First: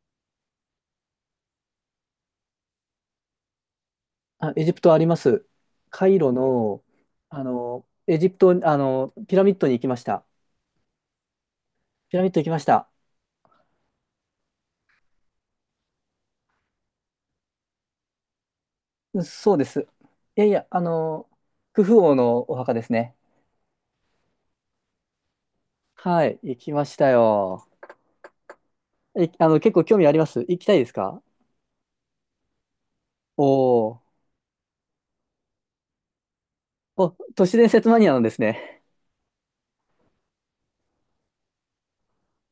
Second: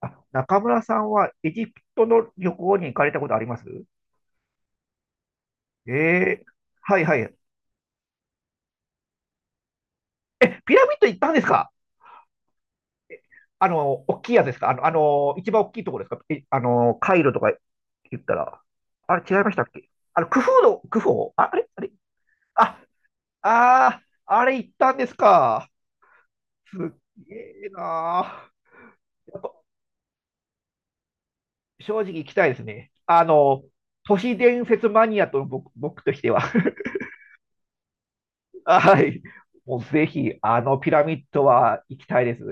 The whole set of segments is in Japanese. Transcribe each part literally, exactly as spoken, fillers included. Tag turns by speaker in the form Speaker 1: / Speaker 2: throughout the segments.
Speaker 1: あ、中村さんはエジプトの旅行に行かれたことあります？
Speaker 2: あ、エジプトあります。
Speaker 1: え
Speaker 2: カイロ
Speaker 1: え、
Speaker 2: の、
Speaker 1: はいはい。
Speaker 2: あの、エジプト、あの、ピラミッドに行きました。
Speaker 1: え、ピラミッド行ったんですか？
Speaker 2: ピラミッド行きました。
Speaker 1: あの、大きいやつですか？あの、あの、一番大きいところですか？え、あの、カイロとか言ったら。あれ違いま
Speaker 2: そ
Speaker 1: し
Speaker 2: う
Speaker 1: た
Speaker 2: で
Speaker 1: っ
Speaker 2: す。い
Speaker 1: け？あの、ク
Speaker 2: や
Speaker 1: フ
Speaker 2: い
Speaker 1: 王
Speaker 2: や、
Speaker 1: の、
Speaker 2: あ
Speaker 1: クフ
Speaker 2: の、
Speaker 1: 王、あ、あれあ
Speaker 2: ク
Speaker 1: れ。
Speaker 2: フ王のお墓
Speaker 1: あ、
Speaker 2: ですね。
Speaker 1: あー、あれ行ったんですか。
Speaker 2: はい、行き
Speaker 1: す
Speaker 2: ま
Speaker 1: っ
Speaker 2: した
Speaker 1: げえ
Speaker 2: よ。
Speaker 1: な
Speaker 2: い、
Speaker 1: ー。やっ
Speaker 2: あ
Speaker 1: ぱ
Speaker 2: の、結構興味あります行きたいですか？
Speaker 1: 正直行きたいですね。あ
Speaker 2: お
Speaker 1: の、
Speaker 2: ー
Speaker 1: 都市伝説マニアと僕、僕としては。
Speaker 2: お、都市伝説マニアなんですね。
Speaker 1: はい。もうぜひ、あのピラミッドは行きたいです。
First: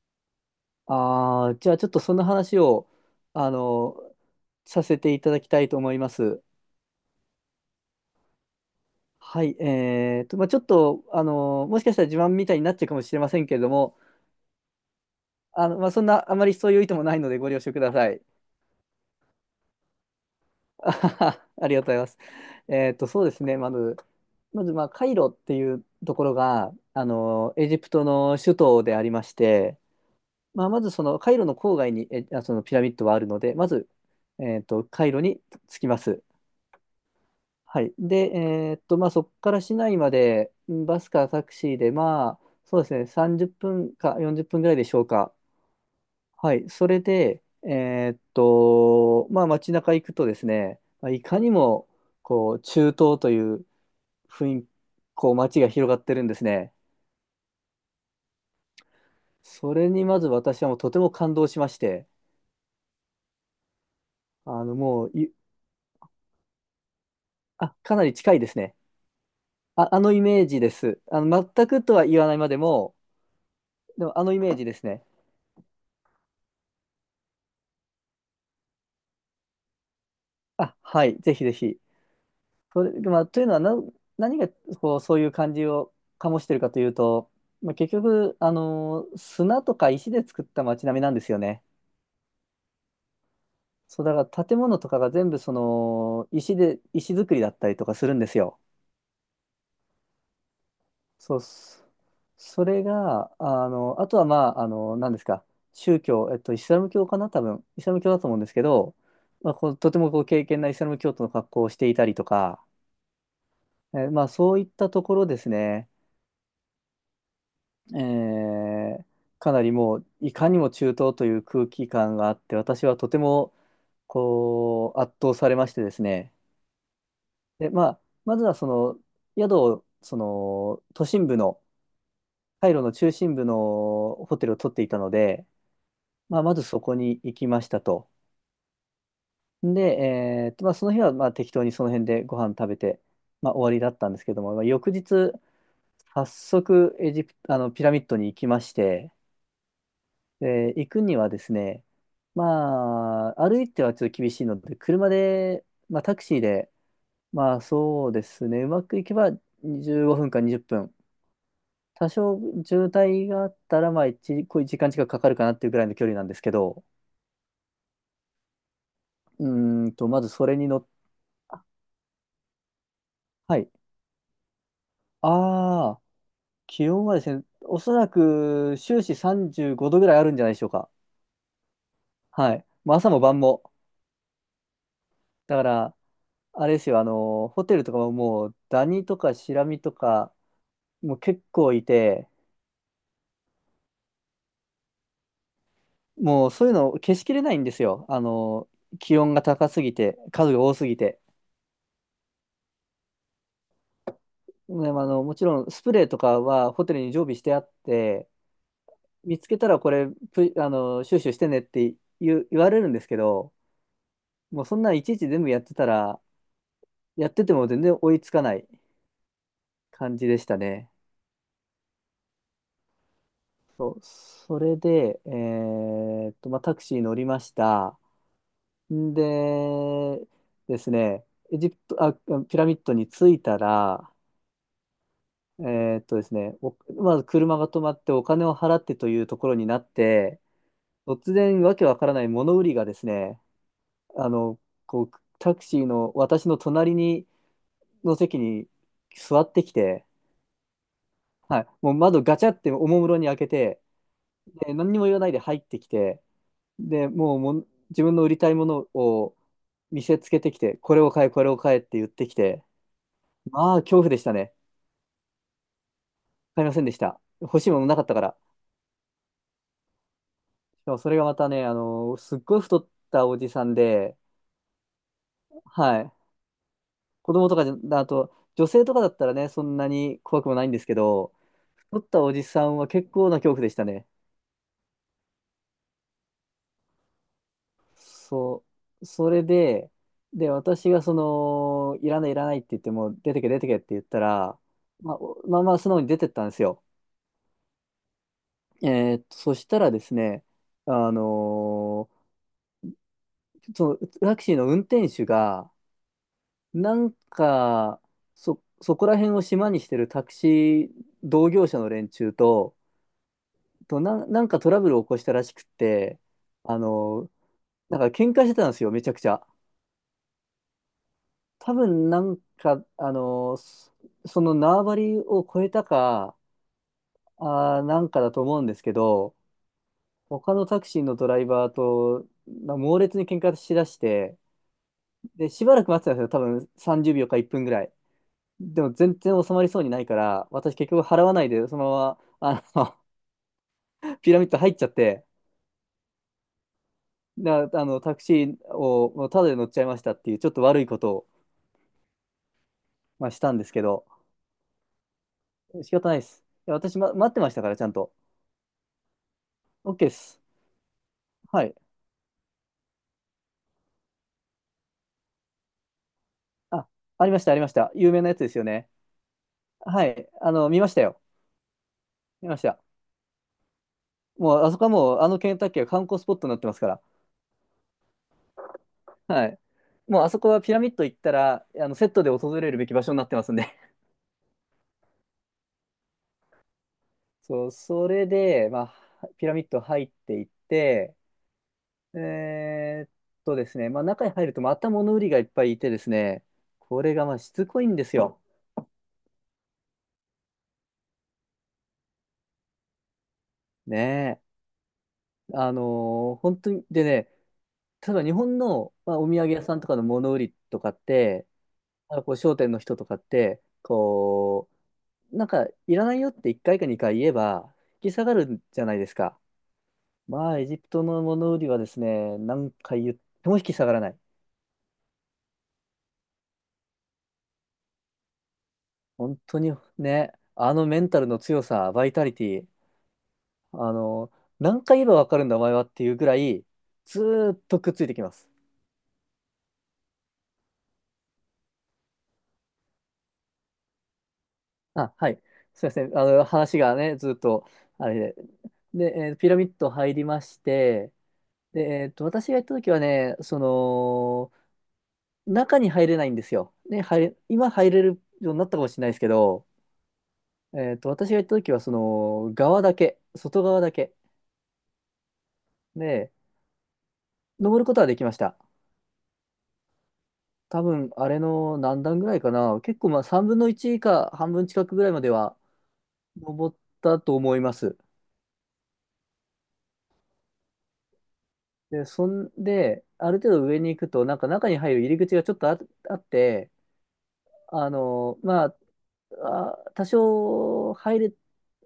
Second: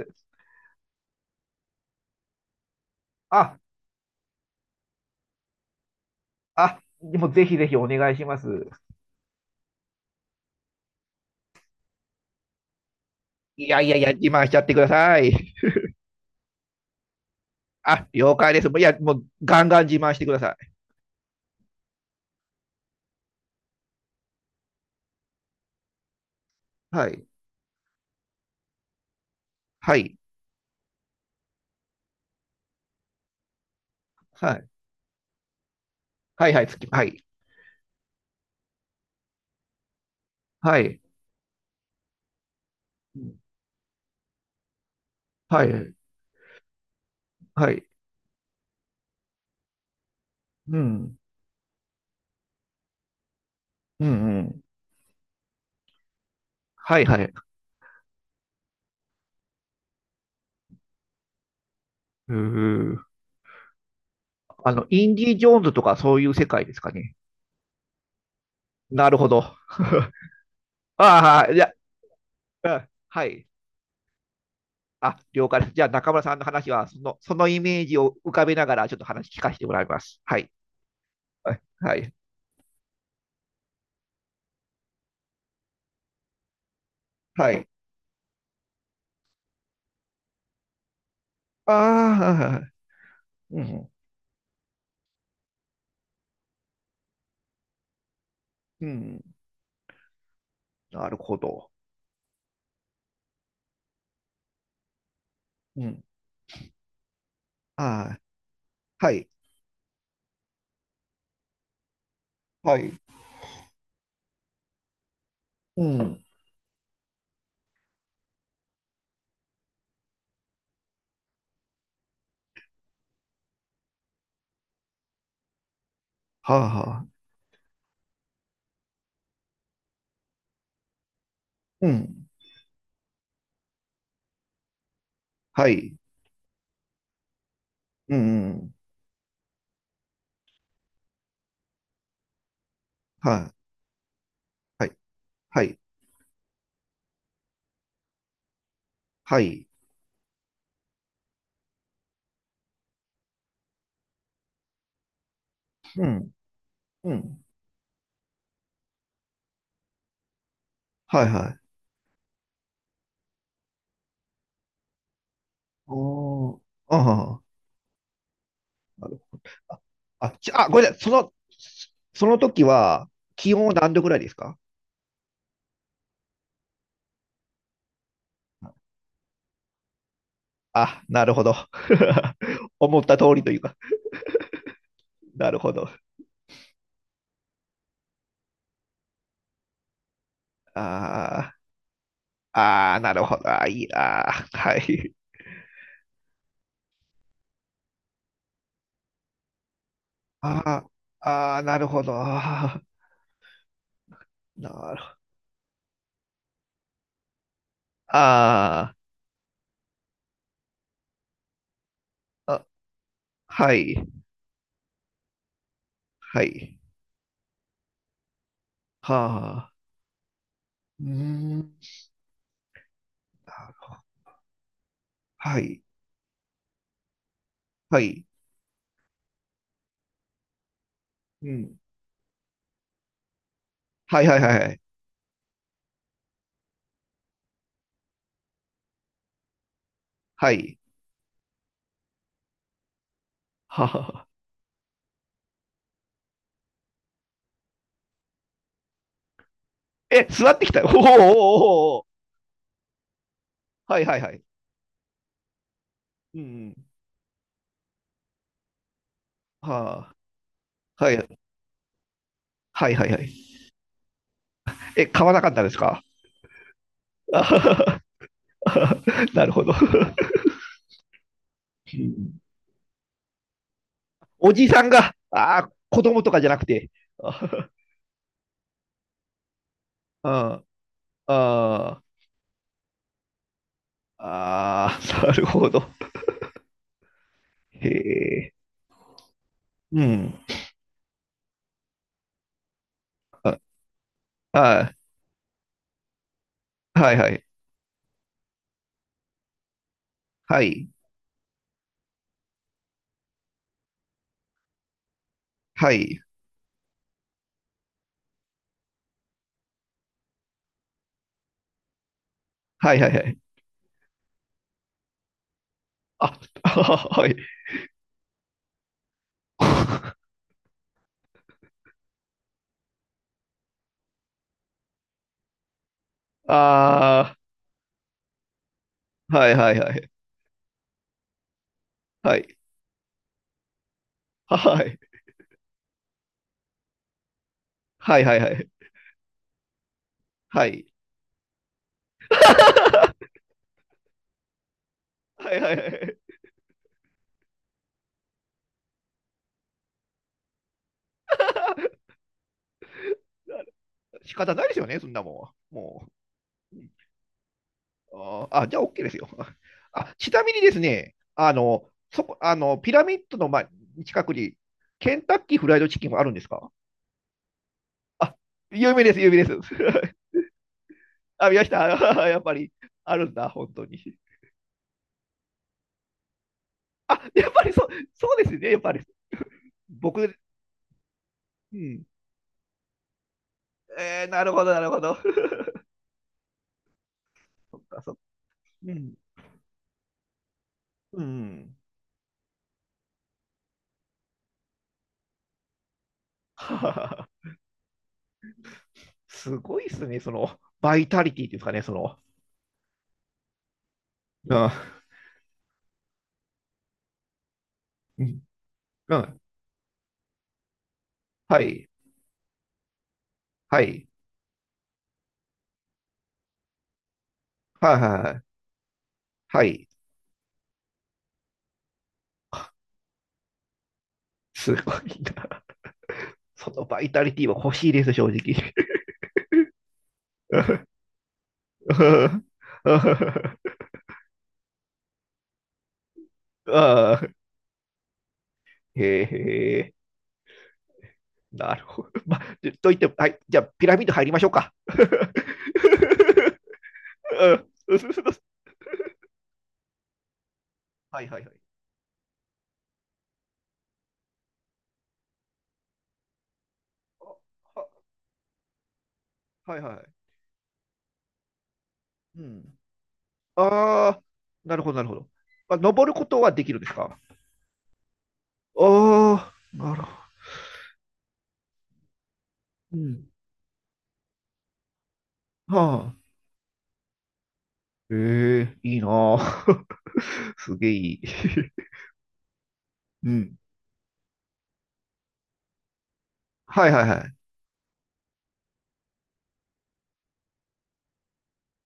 Speaker 2: ああ、じゃあちょっとその話を、あ
Speaker 1: あ、
Speaker 2: の、させていただきたいと思います。
Speaker 1: あ、でもぜひぜひお願いします。
Speaker 2: はい、えーと、まあ、ちょっと、あの、もしかしたら自慢みたいになっちゃうかもしれませんけれ
Speaker 1: い
Speaker 2: ど
Speaker 1: やいや
Speaker 2: も、
Speaker 1: いや、自慢しちゃってください。
Speaker 2: あの、まあ、そんな、あまりそういう意図もないのでご了承くだ
Speaker 1: あ、
Speaker 2: さい。
Speaker 1: 了解です。もういや、もうガンガン自慢してください。
Speaker 2: あははありがとうございます。えっと、そうですね、まず、まず、まあ、カイロっていうところが、あ
Speaker 1: はい。
Speaker 2: の、エジプトの首都でありまして、
Speaker 1: はい。
Speaker 2: まあ、まずそのカイロの郊外に、え、あそのピラミッドはあるので、まず、
Speaker 1: は
Speaker 2: えっ
Speaker 1: い。
Speaker 2: と、カイロに着きます。
Speaker 1: はいはい、つき、はい。
Speaker 2: はい。で、えっと、まあ、そこから市内まで、う
Speaker 1: は
Speaker 2: ん
Speaker 1: い。
Speaker 2: バスかタクシーで、まあ、そうですね、
Speaker 1: うん
Speaker 2: さんじゅっぷんかよんじゅっぷんぐらいでしょうか。
Speaker 1: はい。
Speaker 2: はい、それで、
Speaker 1: はい。
Speaker 2: えーっと、まあ、街中行くとです
Speaker 1: う
Speaker 2: ね、まあ
Speaker 1: ん。
Speaker 2: いかにもこう中東という
Speaker 1: うんう
Speaker 2: 雰囲
Speaker 1: ん。
Speaker 2: 気、こう街が広がってるんですね。
Speaker 1: はいはいはいつき
Speaker 2: それにまず私はもうとても感動しまし
Speaker 1: はいはいはいはいうんうんうんはい
Speaker 2: て、
Speaker 1: はいうー
Speaker 2: あ
Speaker 1: あ
Speaker 2: の
Speaker 1: の、イ
Speaker 2: も
Speaker 1: ン
Speaker 2: うい、
Speaker 1: ディ・ジョーンズとかそういう世界ですかね。
Speaker 2: あ、かなり近いですね。
Speaker 1: なるほど。
Speaker 2: あ、あのイメージです。あ
Speaker 1: あ
Speaker 2: の
Speaker 1: あ、い
Speaker 2: 全
Speaker 1: や、
Speaker 2: くとは言わないまで
Speaker 1: うん
Speaker 2: も、
Speaker 1: はい。
Speaker 2: でもあのイメージですね。
Speaker 1: あ、了解です。じゃあ、中村さんの話は、その、そのイメージを浮かべながら、ちょっと話聞かせてもらいます。はい。
Speaker 2: あ、はい、ぜひぜ
Speaker 1: はい。
Speaker 2: ひ。
Speaker 1: はい。
Speaker 2: それ、まあ、というのはな、何がこうそういう感じを醸してるかというと、
Speaker 1: はい。
Speaker 2: まあ、結局、あのー砂とか石で作った街並みなんですよね。
Speaker 1: ああ、はいうん。
Speaker 2: そう、だから建物とかが全部その石で、石造りだったりとかするんですよ。
Speaker 1: うん。なるほ
Speaker 2: そうっ
Speaker 1: ど。
Speaker 2: す、そそれが、あの、あとはまあ、あの、何ですか、
Speaker 1: う
Speaker 2: 宗
Speaker 1: ん。
Speaker 2: 教、えっと、イスラム教かな、多分、イスラム教
Speaker 1: あ
Speaker 2: だと思うんですけど、
Speaker 1: あ、はい。
Speaker 2: まあ、こうとてもこう敬虔なイスラム教徒の格好をしていたりとか、
Speaker 1: はい。
Speaker 2: えーまあ、そういったところです
Speaker 1: う
Speaker 2: ね。
Speaker 1: ん。
Speaker 2: えーかなりもういかにも中東という空気感があって、私はとてもこう圧倒されましてですね。
Speaker 1: はあ、はあ。
Speaker 2: で、まあ、まずはその宿をその都心部の、
Speaker 1: うん。
Speaker 2: カイロの中心部のホテルを取っていたので、
Speaker 1: はい。
Speaker 2: まあ、まずそこに行きましたと。
Speaker 1: うん。うん
Speaker 2: で、えーっとまあ、その日はまあ適当にその辺でご飯食べて、
Speaker 1: は
Speaker 2: ま
Speaker 1: い。
Speaker 2: あ、終わりだったんですけども、まあ、
Speaker 1: は
Speaker 2: 翌
Speaker 1: い。
Speaker 2: 日
Speaker 1: はい。
Speaker 2: 早速エジプあのピラミッドに行きまして。
Speaker 1: はい。
Speaker 2: で、行くにはですね、まあ、歩いてはちょっと厳しいので、車で、まあ、
Speaker 1: う
Speaker 2: タク
Speaker 1: ん。
Speaker 2: シーで、
Speaker 1: うん。
Speaker 2: まあ、そうですね、うまくいけばじゅうごふんかにじゅっぷん。
Speaker 1: はい。はい。
Speaker 2: 多少渋滞があったら、まあ、いち、こう時間近くかかるかなっていうぐらいの距離なんですけ
Speaker 1: おー。
Speaker 2: ど、
Speaker 1: ああ、なるほど。
Speaker 2: う
Speaker 1: あ、
Speaker 2: ーんと、まず
Speaker 1: あ、
Speaker 2: そ
Speaker 1: ち
Speaker 2: れ
Speaker 1: あ、
Speaker 2: に
Speaker 1: ご
Speaker 2: 乗
Speaker 1: めん
Speaker 2: っ、
Speaker 1: なさい。その、
Speaker 2: あ
Speaker 1: その時は、気
Speaker 2: は
Speaker 1: 温
Speaker 2: い。
Speaker 1: は何度ぐらいですか？
Speaker 2: ああ、気温はですね、おそらく終始さんじゅうごどぐらいあるんじゃないでしょうか。
Speaker 1: あ、なるほど。
Speaker 2: はい。もう
Speaker 1: 思っ
Speaker 2: 朝
Speaker 1: た
Speaker 2: も
Speaker 1: 通
Speaker 2: 晩
Speaker 1: りという
Speaker 2: も。
Speaker 1: か、な
Speaker 2: だ
Speaker 1: る
Speaker 2: か
Speaker 1: ほど。
Speaker 2: ら、あれですよ、あの、ホテルとかももう、ダニとかシラミとか、もう結
Speaker 1: あー
Speaker 2: 構いて、
Speaker 1: あー、なるほど。あーいいな。あーはい。
Speaker 2: もうそういうの消しきれないんですよ。あの、気温が高すぎて、数が多
Speaker 1: あ
Speaker 2: す
Speaker 1: ー
Speaker 2: ぎて。
Speaker 1: あー、なるほど。あーな
Speaker 2: で
Speaker 1: る
Speaker 2: もあ
Speaker 1: ほど。
Speaker 2: の、もちろんスプレーとかはホテルに常備してあって、
Speaker 1: あ
Speaker 2: 見つけたらこれ、プあの、収集してねって言う、
Speaker 1: ー
Speaker 2: 言
Speaker 1: あ、
Speaker 2: われるんですけど、
Speaker 1: はい。
Speaker 2: もうそんなんいちいち全部やってたら、
Speaker 1: はい。
Speaker 2: やってても全然追いつかない
Speaker 1: はあ。
Speaker 2: 感じでしたね。
Speaker 1: うーん。なる
Speaker 2: そ
Speaker 1: ほど。
Speaker 2: う、それで、え
Speaker 1: はい。
Speaker 2: ーっと、まあ、タクシー乗りました。
Speaker 1: はい。
Speaker 2: で、ですね、
Speaker 1: う
Speaker 2: エジプ
Speaker 1: ん。
Speaker 2: ト、あ、ピラミッドに着いたら、
Speaker 1: はいはいはいはい。
Speaker 2: えーっとですね、おまず車が止まってお金を払ってというところになって、
Speaker 1: はい。
Speaker 2: 突然わけわからない物売りがですね、
Speaker 1: はあ。
Speaker 2: あの、こう、タクシーの私の隣に、の席に座ってきて、
Speaker 1: え、座ってきた。おーおーおー
Speaker 2: はい、もう
Speaker 1: おー。
Speaker 2: 窓ガチャっておもむろに開けて、
Speaker 1: はいはいはい。
Speaker 2: で、何にも言わないで入ってきて、
Speaker 1: うん。
Speaker 2: で、もうもん自分の売りたいものを見
Speaker 1: は
Speaker 2: せつけてきて、これ
Speaker 1: あ。
Speaker 2: を
Speaker 1: は
Speaker 2: 買え、
Speaker 1: い。
Speaker 2: これを買えって言ってきて、
Speaker 1: はいはいはい。
Speaker 2: ああ、恐怖でしたね。
Speaker 1: え、買わなかったですか？
Speaker 2: 買いませんでした。
Speaker 1: あ
Speaker 2: 欲しいものな
Speaker 1: は
Speaker 2: かったから。
Speaker 1: は なるほど。
Speaker 2: でもそれがまたね、あのすっごい 太ったおじさんで、
Speaker 1: おじさんが、あ、
Speaker 2: は
Speaker 1: 子
Speaker 2: い。
Speaker 1: 供とかじゃなくて、
Speaker 2: 子供とか
Speaker 1: あ
Speaker 2: じゃ、あと、女性とかだったらね、そんなに怖くもな
Speaker 1: あ、
Speaker 2: いんですけど、太っ
Speaker 1: あ
Speaker 2: たおじさんは結構な恐怖でしたね。
Speaker 1: あ、ああなるほど。へえ、
Speaker 2: そう。それで、
Speaker 1: うん。
Speaker 2: で、私がその、いらないいらないって言っても、出てけ
Speaker 1: あ、
Speaker 2: 出てけって言ったら、
Speaker 1: あ
Speaker 2: まあ、おまあまあ素直に出てったんですよ。えーっと、そしたらですね、あのーそのタクシーの運転手が、なんか、そ、そこら辺を島にしてるタクシー同業者の連中と、
Speaker 1: はいはいはい。
Speaker 2: となん、なんかトラブルを起こしたらしくって、
Speaker 1: あ、あ
Speaker 2: あ
Speaker 1: は
Speaker 2: の、
Speaker 1: い。
Speaker 2: なんか喧嘩してたんですよ、めちゃくちゃ。多分なんか、あの、そその縄張りを超えたか、
Speaker 1: あ
Speaker 2: あー、なんかだと思うんですけど、
Speaker 1: あ、はいはいはい、
Speaker 2: 他のタクシーのドライバー と
Speaker 1: はい
Speaker 2: な猛烈に喧嘩しだして、
Speaker 1: あはい、
Speaker 2: で、しばらく待ってたんですよ、多分さんじゅうびょうかいっぷんぐらい。
Speaker 1: はいはいはい、
Speaker 2: でも全然収まりそうにないか ら、
Speaker 1: は
Speaker 2: 私
Speaker 1: い、
Speaker 2: 結局払わないで、そのまま、あの、ピラミッド入っちゃって、
Speaker 1: はいはいはいはいはいはいはい
Speaker 2: な、あの、タクシーをタダで乗っちゃいましたっていう、ちょっと悪いことを、まあ、したんですけど、
Speaker 1: 仕方ないですよね、そんなもん。
Speaker 2: 仕
Speaker 1: も
Speaker 2: 方ないです。いや、
Speaker 1: う。
Speaker 2: 私、ま、待ってましたから、ちゃんと。
Speaker 1: あー、あじゃあ オーケー ですよ。
Speaker 2: OK で
Speaker 1: あ、ちな
Speaker 2: す。
Speaker 1: みにですね、あ
Speaker 2: はい。
Speaker 1: の、そこ、あの、ピラミッドの、ま、近くに、ケンタッキーフライドチキンはあるんですか？
Speaker 2: あ、ありました、ありました。有名な
Speaker 1: あ、
Speaker 2: やつですよね。
Speaker 1: 有名です、有名です。
Speaker 2: はい。あの、見ましたよ。
Speaker 1: あ、見ました。やっ
Speaker 2: 見
Speaker 1: ぱ
Speaker 2: まし
Speaker 1: り、
Speaker 2: た。
Speaker 1: あるんだ、本当に。
Speaker 2: もう、あそこはもう、あのケンタッキーは観光スポットになってますから。
Speaker 1: あ、やっぱりそう、そうですね、やっぱり。
Speaker 2: はい。
Speaker 1: 僕、
Speaker 2: もう、あそこはピラミッド行ったら、
Speaker 1: う
Speaker 2: あの、
Speaker 1: ん。
Speaker 2: セットで訪れるべき場所になってますんで。
Speaker 1: えー、なるほど、なるほど。
Speaker 2: そう、
Speaker 1: そっか、
Speaker 2: そ
Speaker 1: そっか。
Speaker 2: れで、
Speaker 1: う
Speaker 2: ま
Speaker 1: ん。
Speaker 2: あ、ピラミッド入っていって、
Speaker 1: うん。
Speaker 2: えーっとですね、まあ、中に入るとまた物売りがいっぱいいてですね、
Speaker 1: はは
Speaker 2: これが
Speaker 1: は
Speaker 2: まあしつこいんですよ。
Speaker 1: すごいですね、その、バイタリティっていうんですかね、その。
Speaker 2: ねえ。
Speaker 1: うん。
Speaker 2: あのー本当に、でね、例えば
Speaker 1: う
Speaker 2: 日
Speaker 1: ん。
Speaker 2: 本の、ま
Speaker 1: う
Speaker 2: あ、お土
Speaker 1: ん
Speaker 2: 産屋さんとかの物売りとかって、あのこう商店の人とかって、
Speaker 1: はい。
Speaker 2: こう、なんか、いらないよっていっかいかにかい言えば、
Speaker 1: はい。は
Speaker 2: 引き
Speaker 1: い。
Speaker 2: 下
Speaker 1: は
Speaker 2: が
Speaker 1: い。
Speaker 2: るじゃないですか。
Speaker 1: はい。
Speaker 2: まあ、エジプトの物売りはですね、何回言っても引き下がらない。
Speaker 1: すごいな。そのバイタリティは欲しいです、正直。
Speaker 2: 本当にね、あのメンタルの強さ、バイタリテ ィ、あの、何回言えばわかるんだお前はっていうぐらい、
Speaker 1: あ
Speaker 2: ず
Speaker 1: あ、
Speaker 2: ーっとくっついてきます。
Speaker 1: へえ、なるほど。まあ、といっても、はい、じゃあ、ピラミッド入りましょうか。
Speaker 2: あ、はい。すいません。あの、話がね、ずっ
Speaker 1: うん
Speaker 2: と、あれで。で、えーピラミッド入りまして、
Speaker 1: はいはいはい。
Speaker 2: で、えーと、私が行った時はね、その、中に入れないんですよ。ね、入
Speaker 1: あ
Speaker 2: れ、今入れるようになったかもしれないですけど、
Speaker 1: はいはい。
Speaker 2: えーと、私が行った時は、そ
Speaker 1: う
Speaker 2: の、
Speaker 1: ん。
Speaker 2: 側だけ、外側だ
Speaker 1: あ
Speaker 2: け
Speaker 1: あ、なるほど、なるほど。まあ、登るこ
Speaker 2: で、
Speaker 1: とはできるんですか？
Speaker 2: 登ることはできました。
Speaker 1: ああ、なるほ
Speaker 2: 多分、あれの何段ぐらいかな。
Speaker 1: ど。う
Speaker 2: 結構まあ
Speaker 1: ん。
Speaker 2: さんぶんのいち、下半分近くぐらいまでは
Speaker 1: はあ。
Speaker 2: 登ったと思います。
Speaker 1: ええいいなあ。すげえいい。
Speaker 2: で、そんで、
Speaker 1: う
Speaker 2: ある程
Speaker 1: ん。
Speaker 2: 度上に行くと、なんか中に入る入り口がちょっとあ、あって、
Speaker 1: はいはいはい。
Speaker 2: あの、まあ、あ、多少入れ、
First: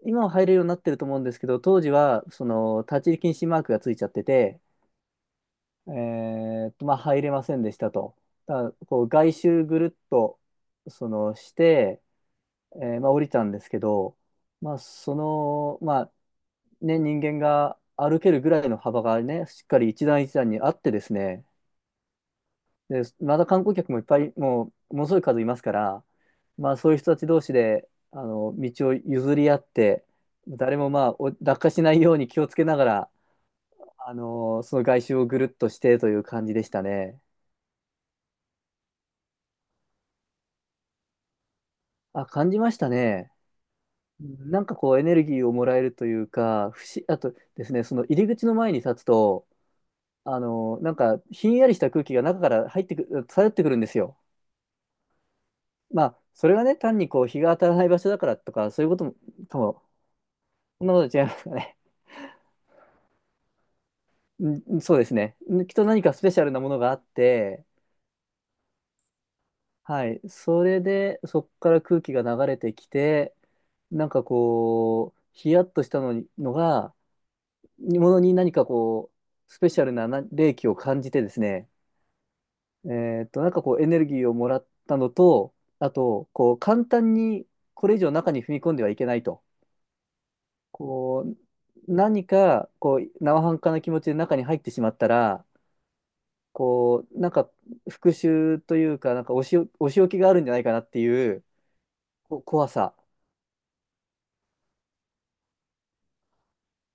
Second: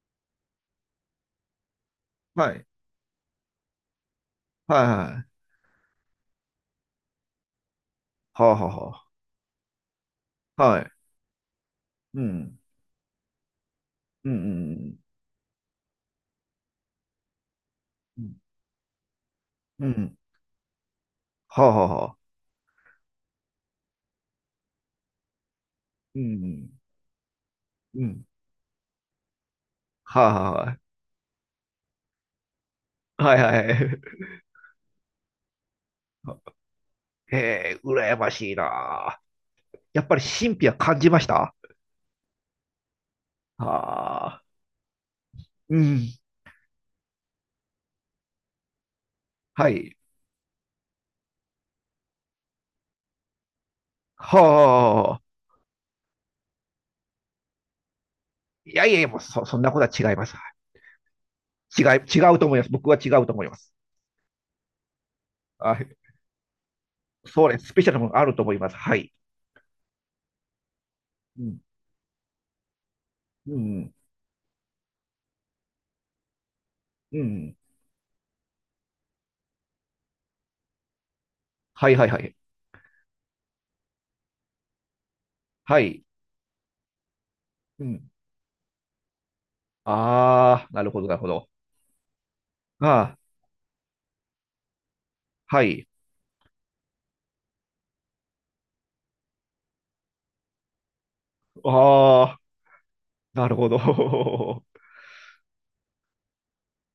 Speaker 2: 今は入れるようになってると思うんですけど、当時はそ
Speaker 1: はい。
Speaker 2: の立ち入り禁止マークがついちゃってて、
Speaker 1: はいはい。
Speaker 2: えーっと、まあ入れませんでしたと。
Speaker 1: は
Speaker 2: だ
Speaker 1: あ
Speaker 2: か
Speaker 1: は
Speaker 2: ら
Speaker 1: あ
Speaker 2: こ
Speaker 1: は
Speaker 2: う外周ぐるっと
Speaker 1: あ。はい。
Speaker 2: そのして、
Speaker 1: うん。
Speaker 2: えーまあ、降りたんですけど、
Speaker 1: うん
Speaker 2: ま
Speaker 1: う
Speaker 2: あ、
Speaker 1: ん
Speaker 2: その、まあ、ね、人間が歩
Speaker 1: う
Speaker 2: け
Speaker 1: ん。
Speaker 2: るぐらいの幅がね、しっか
Speaker 1: う
Speaker 2: り
Speaker 1: ん。う
Speaker 2: 一
Speaker 1: ん
Speaker 2: 段一段にあってですね、
Speaker 1: はあはあはあ。
Speaker 2: で、また観光客もいっぱい、もう、ものすごい数いますから、
Speaker 1: う
Speaker 2: まあ、
Speaker 1: ん。
Speaker 2: そういう人たち同士で、
Speaker 1: う
Speaker 2: あ
Speaker 1: ん。
Speaker 2: の、道を譲り合って、
Speaker 1: はあはあ
Speaker 2: 誰
Speaker 1: は
Speaker 2: もまあ、お落下しないように気をつけながら、
Speaker 1: あ。はいは
Speaker 2: あ
Speaker 1: い。
Speaker 2: の、その外周をぐるっとしてという感じ でしたね。
Speaker 1: ええ、羨ましいな。やっぱり神秘は感じました？
Speaker 2: あ、感じましたね。
Speaker 1: はあ。
Speaker 2: なんかこう、エネルギーをもら
Speaker 1: う
Speaker 2: えると
Speaker 1: ん。
Speaker 2: いうか、不思あとですね、その入り口の前に立つと、
Speaker 1: はい。
Speaker 2: あの、なんか、ひんやりした空気が中から入ってくる、漂ってくるんですよ。
Speaker 1: はあ。
Speaker 2: まあ、それがね、単にこう、日が当たらない場所だからとか、
Speaker 1: い
Speaker 2: そ
Speaker 1: や
Speaker 2: ういう
Speaker 1: い
Speaker 2: こ
Speaker 1: やい
Speaker 2: と
Speaker 1: や、
Speaker 2: も、
Speaker 1: もうそ、そ
Speaker 2: か
Speaker 1: んなこと
Speaker 2: も、
Speaker 1: は違います。
Speaker 2: そんなこと違いますかね。
Speaker 1: 違い、違うと思います。僕は違うと思います。
Speaker 2: うん、そうですね。きっ
Speaker 1: は
Speaker 2: と
Speaker 1: い。
Speaker 2: 何かスペシャルなものがあっ
Speaker 1: そうで
Speaker 2: て、
Speaker 1: す。スペシャルなものがあると思います。はい。
Speaker 2: はい。それで、
Speaker 1: う
Speaker 2: そこ
Speaker 1: ん。
Speaker 2: から空気が流れてきて、
Speaker 1: うん。
Speaker 2: なんかこう、ヒヤッとしたのに、のが、
Speaker 1: うん。
Speaker 2: ものに何かこう、スペシャルなな冷気を感じてですね、
Speaker 1: はいはいはい。
Speaker 2: えーっと、なんかこうエネルギーをもらったのと、
Speaker 1: は
Speaker 2: あ
Speaker 1: い。
Speaker 2: と、こう簡単に、
Speaker 1: う
Speaker 2: これ以
Speaker 1: ん。
Speaker 2: 上中に踏み込んではいけないと。
Speaker 1: ああ、なるほど、なる
Speaker 2: こ
Speaker 1: ほ
Speaker 2: う、
Speaker 1: ど。
Speaker 2: 何かこ
Speaker 1: ああ、
Speaker 2: う生半可な気持ちで中に入ってしまったら、
Speaker 1: はい。
Speaker 2: こう、なんか復讐というか、なんかお仕、お仕置きがあるんじゃないかなっていう
Speaker 1: ああ、
Speaker 2: こ怖さ。
Speaker 1: なるほど。